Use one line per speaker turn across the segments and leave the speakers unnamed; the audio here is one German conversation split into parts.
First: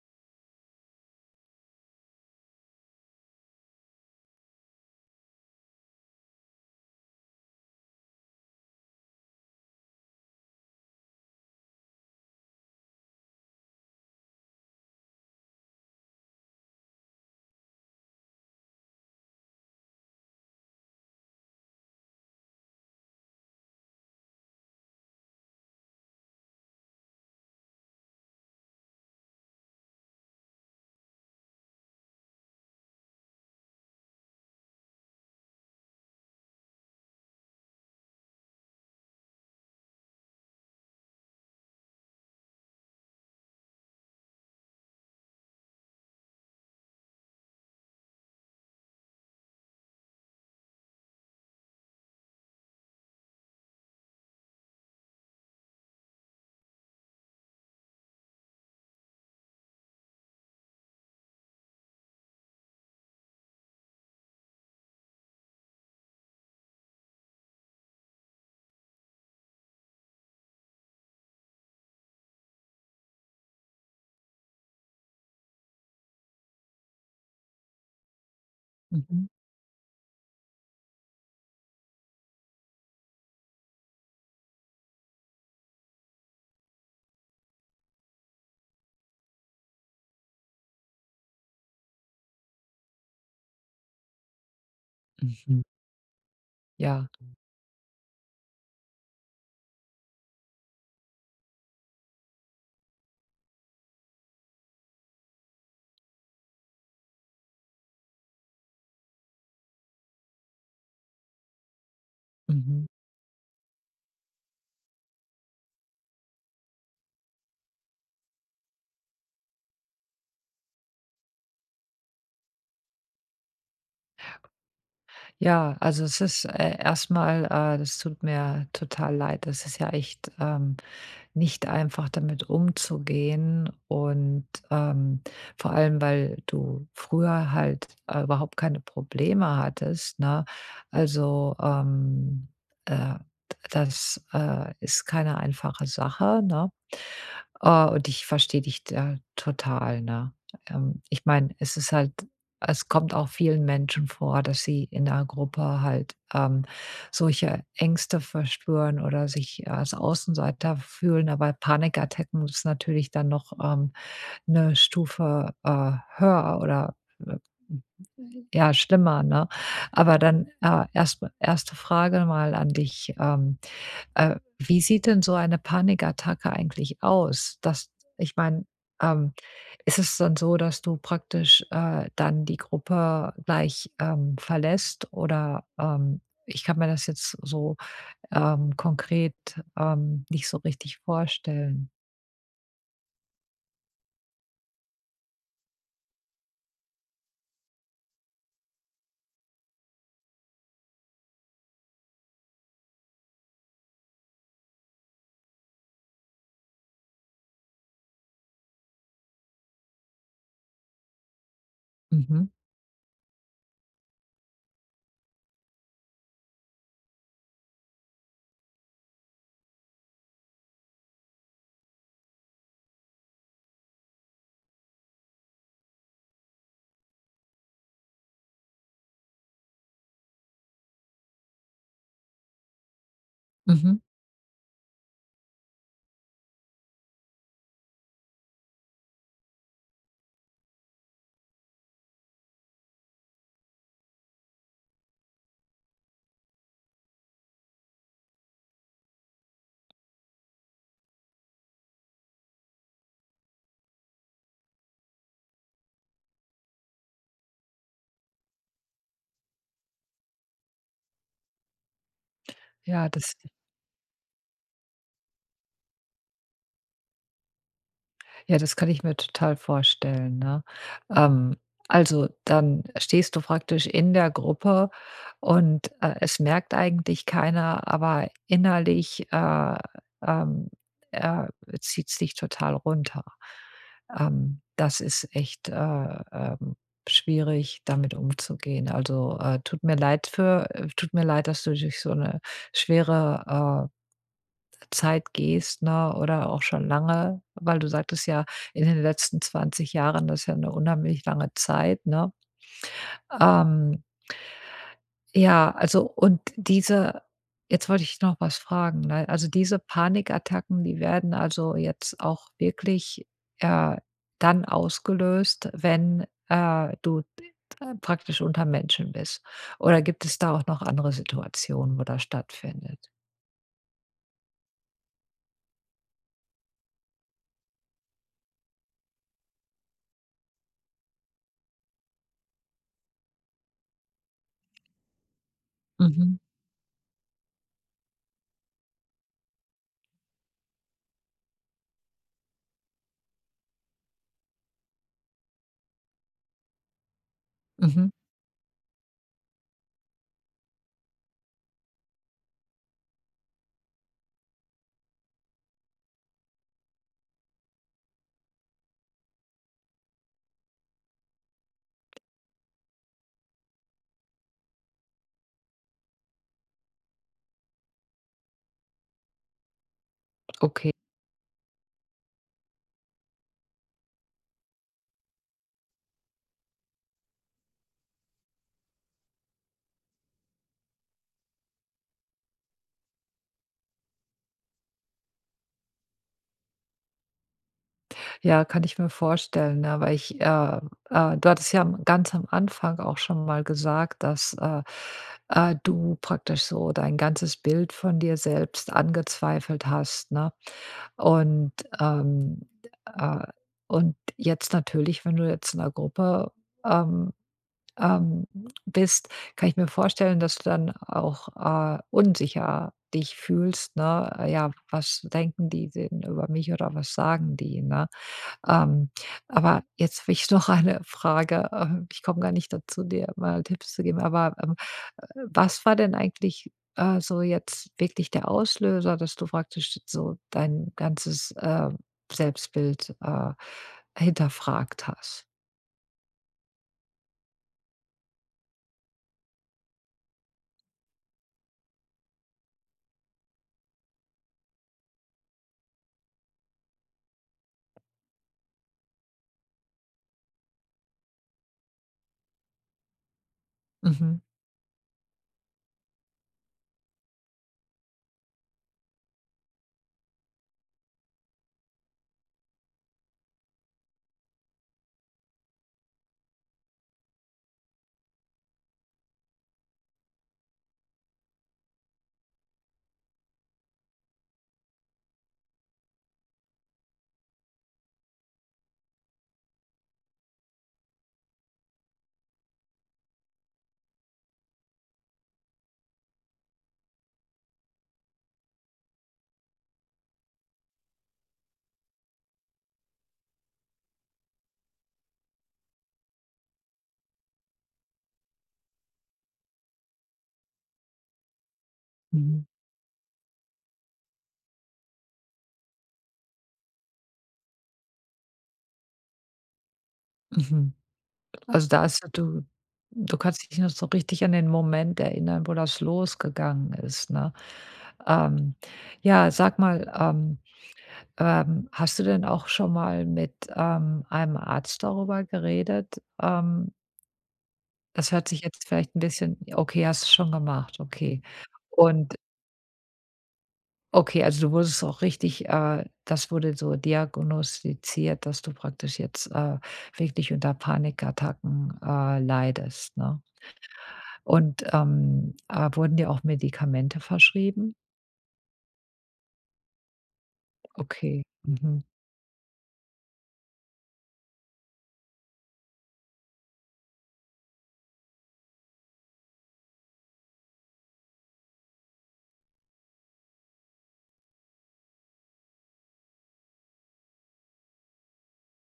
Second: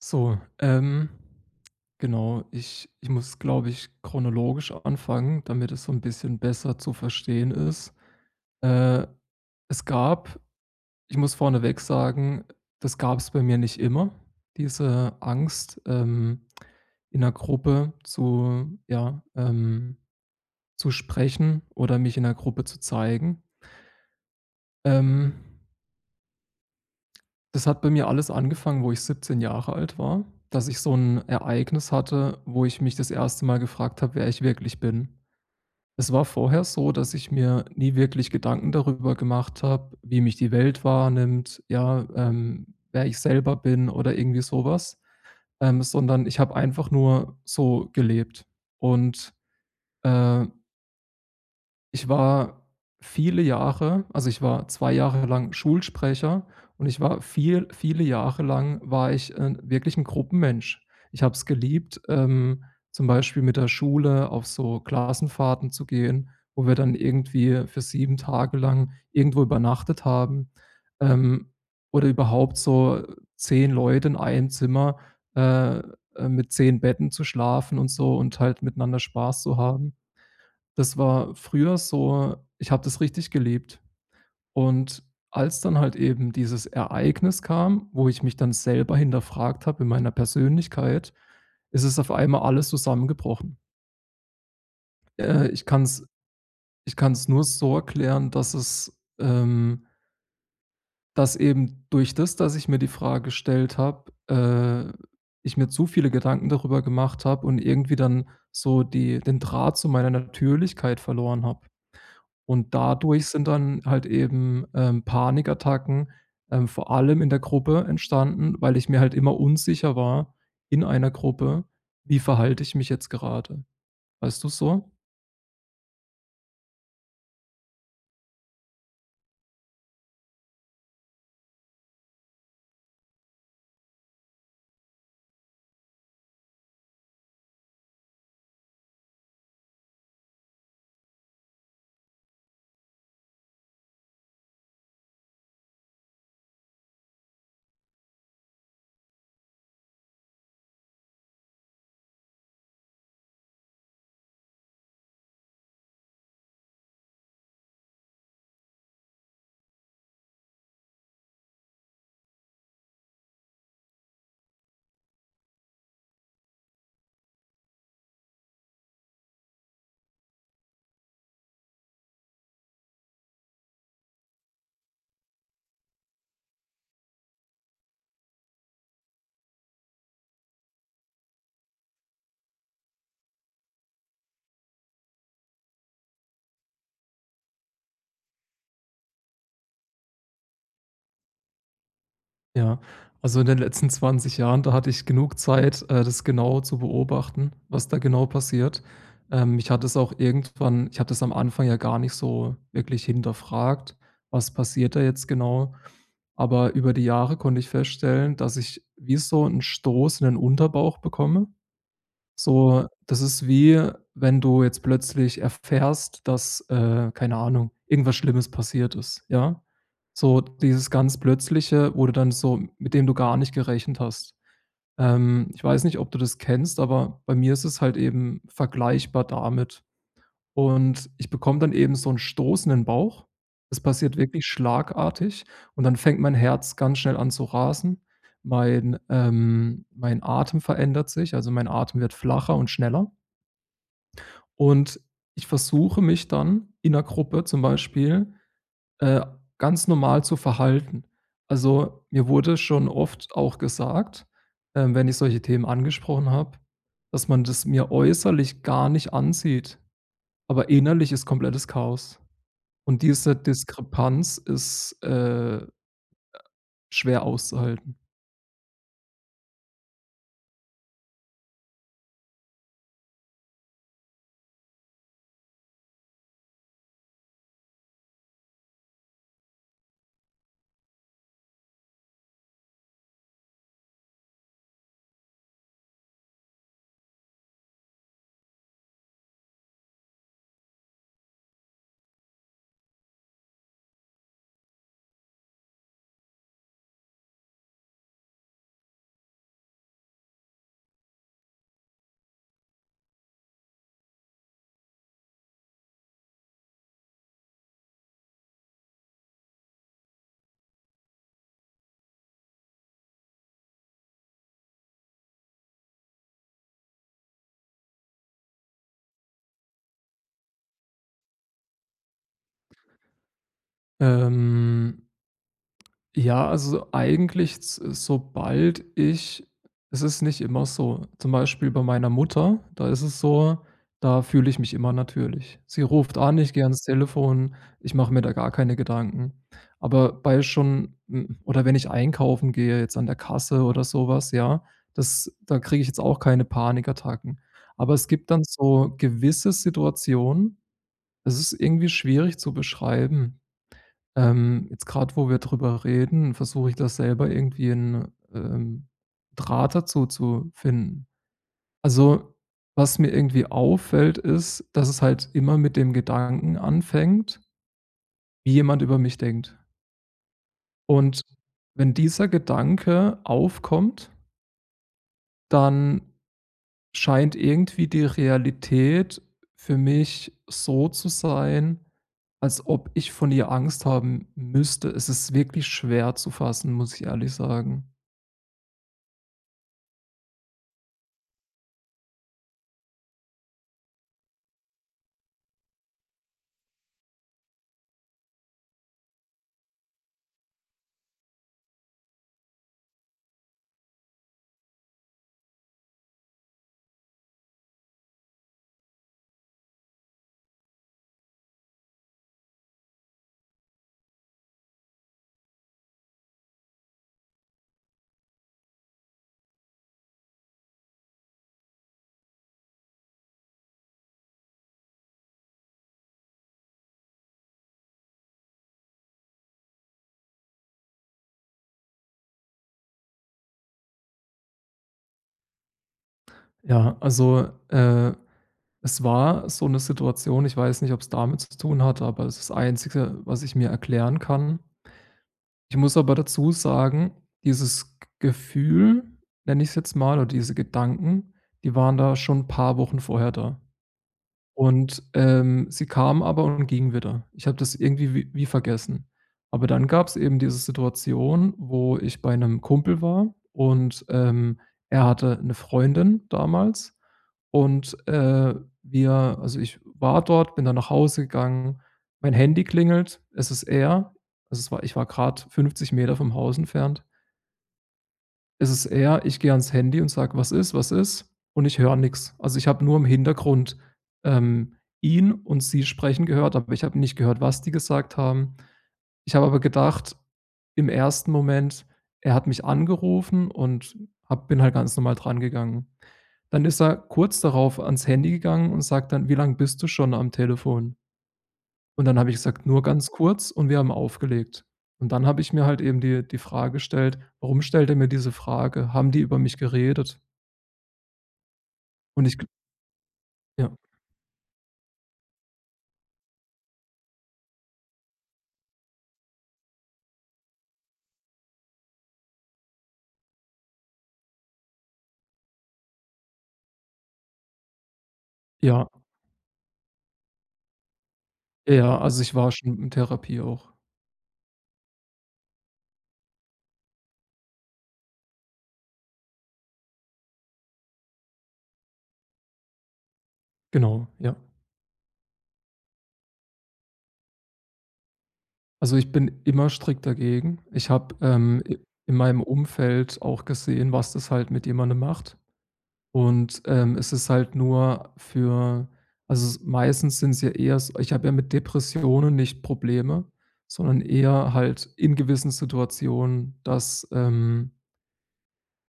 So, genau. Ich muss, glaube ich, chronologisch anfangen, damit es so ein bisschen besser zu verstehen ist. Äh, es gab Ich muss vorneweg sagen, das gab es bei mir nicht immer, diese Angst, in 'ner Gruppe zu ja, zu sprechen oder mich in 'ner Gruppe zu zeigen. Ähm Das hat bei mir alles angefangen, wo ich 17 Jahre alt war, dass ich so ein Ereignis hatte, wo ich mich das erste Mal gefragt habe, wer ich wirklich bin. Es war vorher so, dass ich mir nie wirklich Gedanken darüber gemacht habe, wie mich die Welt wahrnimmt, ja, wer ich selber bin oder irgendwie sowas, sondern ich habe einfach nur so gelebt und, äh ich war viele Jahre also, ich war 2 Jahre lang Schulsprecher und ich war viele Jahre lang war ich, wirklich ein Gruppenmensch. Ich habe es geliebt, zum Beispiel mit der Schule auf so Klassenfahrten zu gehen, wo wir dann irgendwie für 7 Tage lang irgendwo übernachtet haben, ähm, oder überhaupt so 10 Leute in einem Zimmer, äh, mit 10 Betten zu schlafen und so und halt miteinander
Mhm,
Spaß zu haben. Das war früher so. Ich habe das richtig gelebt. Und als dann halt eben dieses Ereignis kam, wo ich mich dann selber hinterfragt habe in meiner Persönlichkeit, ist es auf einmal alles zusammengebrochen. Äh,
mhm.
ich kann es, ich
Ja,
kann's nur so erklären, dass eben durch das, dass ich mir die Frage gestellt habe, ich mir zu viele Gedanken darüber gemacht habe und irgendwie dann so die den Draht zu meiner Natürlichkeit verloren habe. Und
mhm.
dadurch sind dann halt eben, Panikattacken, vor allem in der Gruppe entstanden, weil ich mir halt immer unsicher war in einer Gruppe: „Wie verhalte ich mich jetzt gerade?" Weißt du so?
Ja, also es ist, erst das tut mir total leid. Das ist ja echt, nicht einfach, damit umzugehen und, ähm, vor allem, weil du früher halt, überhaupt keine Probleme hattest, ne? Also, äh, das, ist keine einfache Sache, ne? Und ich verstehe dich da total, ne? Ich meine, es ist halt, es kommt auch vielen Menschen vor, dass sie in einer Gruppe halt, solche Ängste verspüren oder sich als Außenseiter fühlen, aber Panikattacken ist natürlich dann noch, 'ne Stufe, höher oder, äh, ja, schlimmer, ne? Aber dann, erst mal Frage mal an dich, wie sieht denn so eine Panikattacke eigentlich aus? Das ich meine, ähm, ist es dann so, dass du praktisch, dann die Gruppe gleich, verlässt oder, ich kann mir das jetzt so, konkret, nicht so richtig vorstellen.
Ja. Also, in den letzten 20 Jahren, da hatte ich genug Zeit, das genau zu beobachten, was da genau passiert. Mich hat das auch irgendwann ich habe das am Anfang ja gar nicht so wirklich hinterfragt: „Was passiert da jetzt genau?" Aber über die Jahre konnte ich feststellen, dass ich wie so 'n Stoß in den Unterbauch bekomme.
Mhm,
So, das ist wie, wenn du jetzt plötzlich erfährst, dass, keine Ahnung, irgendwas Schlimmes passiert ist, ja? So dieses ganz Plötzliche, wo du dann so mit dem du gar nicht gerechnet hast. Ich weiß nicht, ob du das kennst, aber bei mir ist es halt eben vergleichbar damit. Und ich bekomme dann eben so 'n stoßenden Bauch. Das
mhm.
passiert wirklich schlagartig und dann fängt mein Herz ganz schnell an zu rasen. Mein Atem verändert sich, also mein Atem wird flacher und schneller. Und ich versuche mich dann in 'ner Gruppe zum Beispiel, äh, ganz normal zu verhalten. Also, mir wurde schon oft auch gesagt, wenn ich solche Themen angesprochen habe, dass man das mir äußerlich gar nicht ansieht, aber innerlich ist komplettes Chaos. Und
Ja,
diese
das
Diskrepanz ist, schwer auszuhalten.
Ja, das kann ich mir total vorstellen, ne? Ähm, also, dann stehst du praktisch in der Gruppe und, es merkt eigentlich keiner, aber innerlich, ähm, äh, zieht's dich total runter. Das ist echt, ähm, schwierig, damit umzugehen. Also, tut mir leid, dass du durch so eine schwere, Zeit gehst, ne, oder auch schon lange, weil du sagtest ja, in den letzten 20 Jahren, das ist ja eine unheimlich lange Zeit, ne? Ähm, ja, also und diese jetzt wollte ich noch was fragen, ne? Also, diese Panikattacken, die werden also jetzt auch wirklich, äh, dann ausgelöst, wenn, du praktisch unter Menschen bist? Oder gibt es da auch noch andere Situationen, wo das stattfindet?
Ähm Ja, also eigentlich, s sobald ich es ist nicht immer so. Zum Beispiel bei meiner Mutter, da ist es so, da fühle ich mich immer natürlich. Sie ruft an,
Mhm,
ich gehe ans Telefon, ich mache mir da gar keine Gedanken. Aber oder wenn ich einkaufen gehe, jetzt an der Kasse oder sowas, ja, das da kriege ich jetzt auch keine Panikattacken. Aber es
mhm,
gibt dann so gewisse Situationen, es ist irgendwie schwierig zu beschreiben. Jetzt gerade, wo wir drüber reden, versuche ich das selber irgendwie 'n, ähm, Draht dazu zu finden. Also, was mir irgendwie auffällt, ist, dass es halt immer mit dem Gedanken anfängt, wie jemand über mich denkt.
okay.
Und wenn dieser Gedanke aufkommt, dann scheint irgendwie die Realität für mich so zu sein, als ob ich von ihr Angst haben müsste. Es ist wirklich schwer zu fassen, muss ich ehrlich sagen.
Ja, kann ich mir vorstellen, ne, weil ich, du hattest ja am ganz am Anfang auch schon mal gesagt, dass, du praktisch so dein ganzes Bild von dir selbst angezweifelt hast, ne? Und, ähm, äh, und jetzt natürlich, wenn du jetzt in 'ner Gruppe, ähm, ähm, bist, kann ich mir vorstellen, dass du dann auch, unsicher dich fühlst, ne? Ja, was denken die denn über mich oder was sagen die, ne? Ähm, aber jetzt habe ich noch eine Frage. Ich komme gar nicht dazu, dir mal Tipps zu geben, aber, äh, was war denn eigentlich, so jetzt wirklich der Auslöser, dass du praktisch so dein ganzes, Selbstbild, hinterfragt hast?
Ja, also, es war so eine Situation, ich weiß nicht, ob es damit zu tun hat, aber das ist das Einzige, was ich mir erklären kann. Ich muss aber dazu sagen, dieses G Gefühl, nenne ich es jetzt mal, oder diese Gedanken, die waren da schon ein paar Wochen vorher da.
Mhm,
Und, sie kamen aber und gingen wieder. Ich habe das irgendwie wie vergessen. Aber dann gab es eben diese Situation, wo ich bei einem Kumpel war und, er hatte eine Freundin damals und, wir also, ich war dort, bin dann nach Hause gegangen, mein Handy klingelt, es ist er. Also, es war ich war gerade 50 Meter vom Haus entfernt. Es ist er, ich gehe ans Handy und sage: „Was ist? Was ist?" Und ich höre nichts. Also, ich habe nur im Hintergrund, ähm, ihn und sie sprechen gehört, aber ich habe nicht gehört, was die gesagt haben. Ich habe aber gedacht im ersten Moment, er hat mich angerufen und habe bin halt ganz normal dran gegangen. Dann ist er kurz darauf ans Handy gegangen und sagt dann: „Wie lange bist du schon am Telefon?" Und dann habe ich
mhm,
gesagt: „Nur ganz kurz" und wir haben aufgelegt. Und dann habe ich mir halt eben die Frage gestellt: „Warum stellt er mir diese Frage? Haben die über mich geredet?"
mhm. Also, da ist
Und
ja
ich gl
du du kannst
Ja,
dich noch so richtig an den Moment erinnern, wo das losgegangen ist, ne? Ähm, ja, sag mal, hast du denn auch schon mal mit, einem Arzt darüber geredet? Das hört sich jetzt
ja,
vielleicht ein bisschen ja, okay, hast du schon gemacht, okay.
ja, also ich
Und
war schon in Therapie auch.
okay, also du wurdest auch richtig das wurde so diagnostiziert, dass du praktisch jetzt, wirklich unter Panikattacken, leidest, ne?
Genau, ja.
Und, wurden dir auch Medikamente verschrieben?
Also, ich bin immer strikt dagegen. Ich habe,
Okay.
i
Mhm.
in meinem Umfeld auch gesehen, was das halt mit jemandem macht. Und, es ist halt nur für also, s meistens sind es ja eher s ich habe ja mit Depressionen nicht Probleme, sondern eher halt in gewissen Situationen, dass, ähm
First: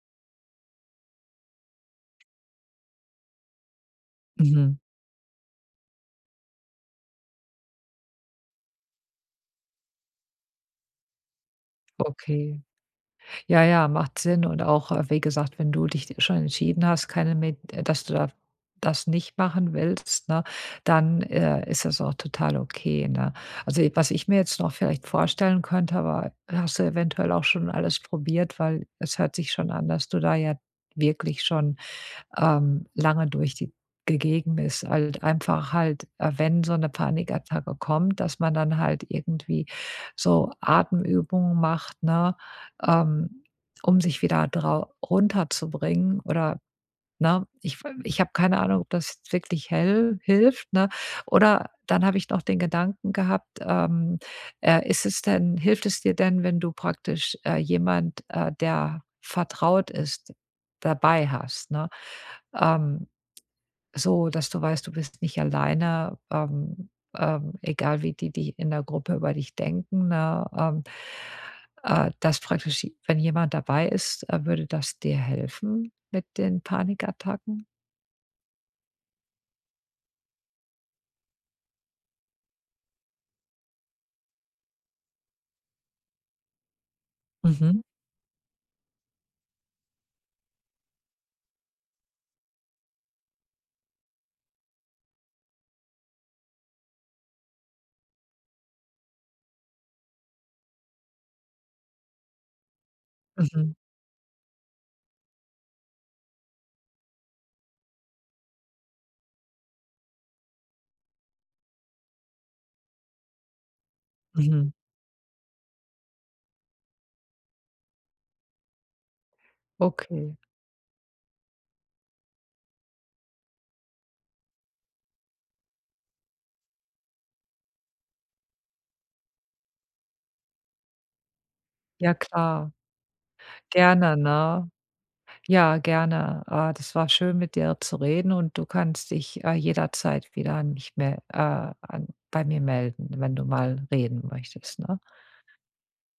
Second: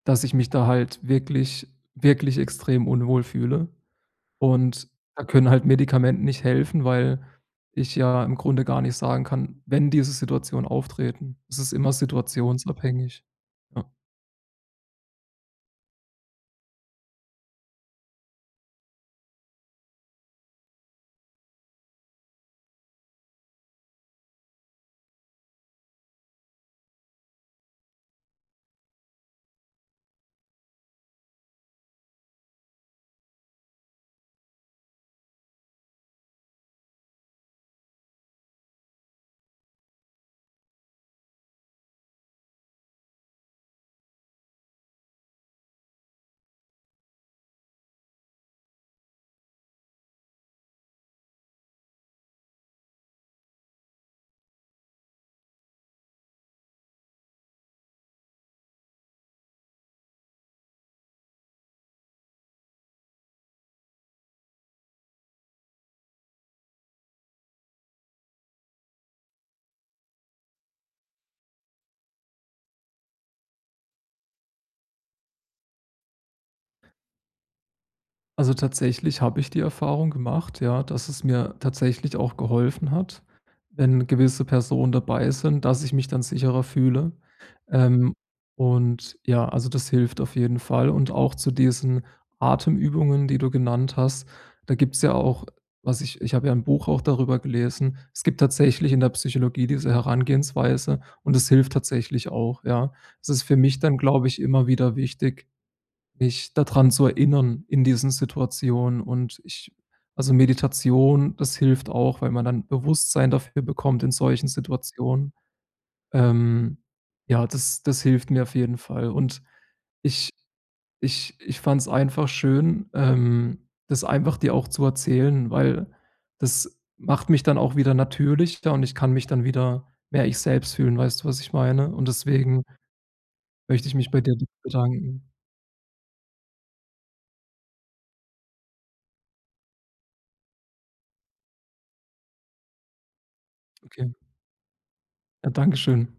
dass ich mich da halt wirklich, wirklich extrem unwohl fühle.
Mhm.
Und da können halt Medikamente nicht helfen, weil ich ja im Grunde gar nicht sagen kann, wenn diese Situationen auftreten. Es ist immer
Okay.
situationsabhängig.
Ja, ja,
Ja.
macht Sinn und auch, wie gesagt, wenn du dich schon entschieden hast, keine Med dass du da das nicht machen willst, ne, dann, ist das auch total okay, ne? Also, was ich mir jetzt noch vielleicht vorstellen könnte, aber hast du eventuell auch schon alles probiert, weil es hört sich schon an, dass du da ja wirklich schon lange durch die gegeben ist. Halt einfach halt, wenn so eine Panikattacke kommt, dass man dann halt irgendwie so Atemübungen macht, ne, ähm, um sich wieder drau runterzubringen oder Ne? Ich habe keine Ahnung, ob das jetzt wirklich hell hilft, ne? Oder dann habe ich noch den Gedanken gehabt, ist es denn hilft es dir denn, wenn du praktisch, jemand, der vertraut ist, dabei hast, ne? Ähm, so, dass du weißt, du bist nicht alleine, egal wie die die in der Gruppe über dich denken, ne? Dass praktisch, wenn jemand dabei ist, würde das dir helfen mit den Panikattacken?
Also, tatsächlich habe ich die Erfahrung gemacht, ja, dass es mir tatsächlich auch geholfen hat, wenn gewisse Personen dabei sind, dass ich mich dann sicherer fühle.
Mhm,
Ähm, und ja, also, das hilft auf jeden Fall. Und auch zu diesen Atemübungen, die du genannt hast, da gibt's ja auch was ich ich habe ja ein Buch auch darüber gelesen. Es gibt tatsächlich in der Psychologie diese Herangehensweise und es hilft tatsächlich auch, ja. Es ist für
mhm,
mich dann, glaube ich, immer wieder wichtig mich daran zu erinnern in diesen Situationen und ich also Meditation, das hilft auch, weil man dann Bewusstsein dafür bekommt in solchen
mhm.
Situationen. Ähm, ja, das hilft mir auf jeden Fall und ich
Okay.
ich fand es einfach schön, das einfach dir auch zu erzählen, weil das macht mich dann auch wieder natürlicher und ich kann mich dann wieder mehr ich selbst fühlen, weißt du, was ich meine? Und
Ja
deswegen
klar.
möchte ich mich
Gerne,
bei dir
ne?
bedanken.
Ja, gerne. Das war schön, mit dir zu reden und du kannst dich, jederzeit wieder an mich mel an bei mir melden, wenn du mal
Okay.
reden möchtest, ne?
Ja, Dankeschön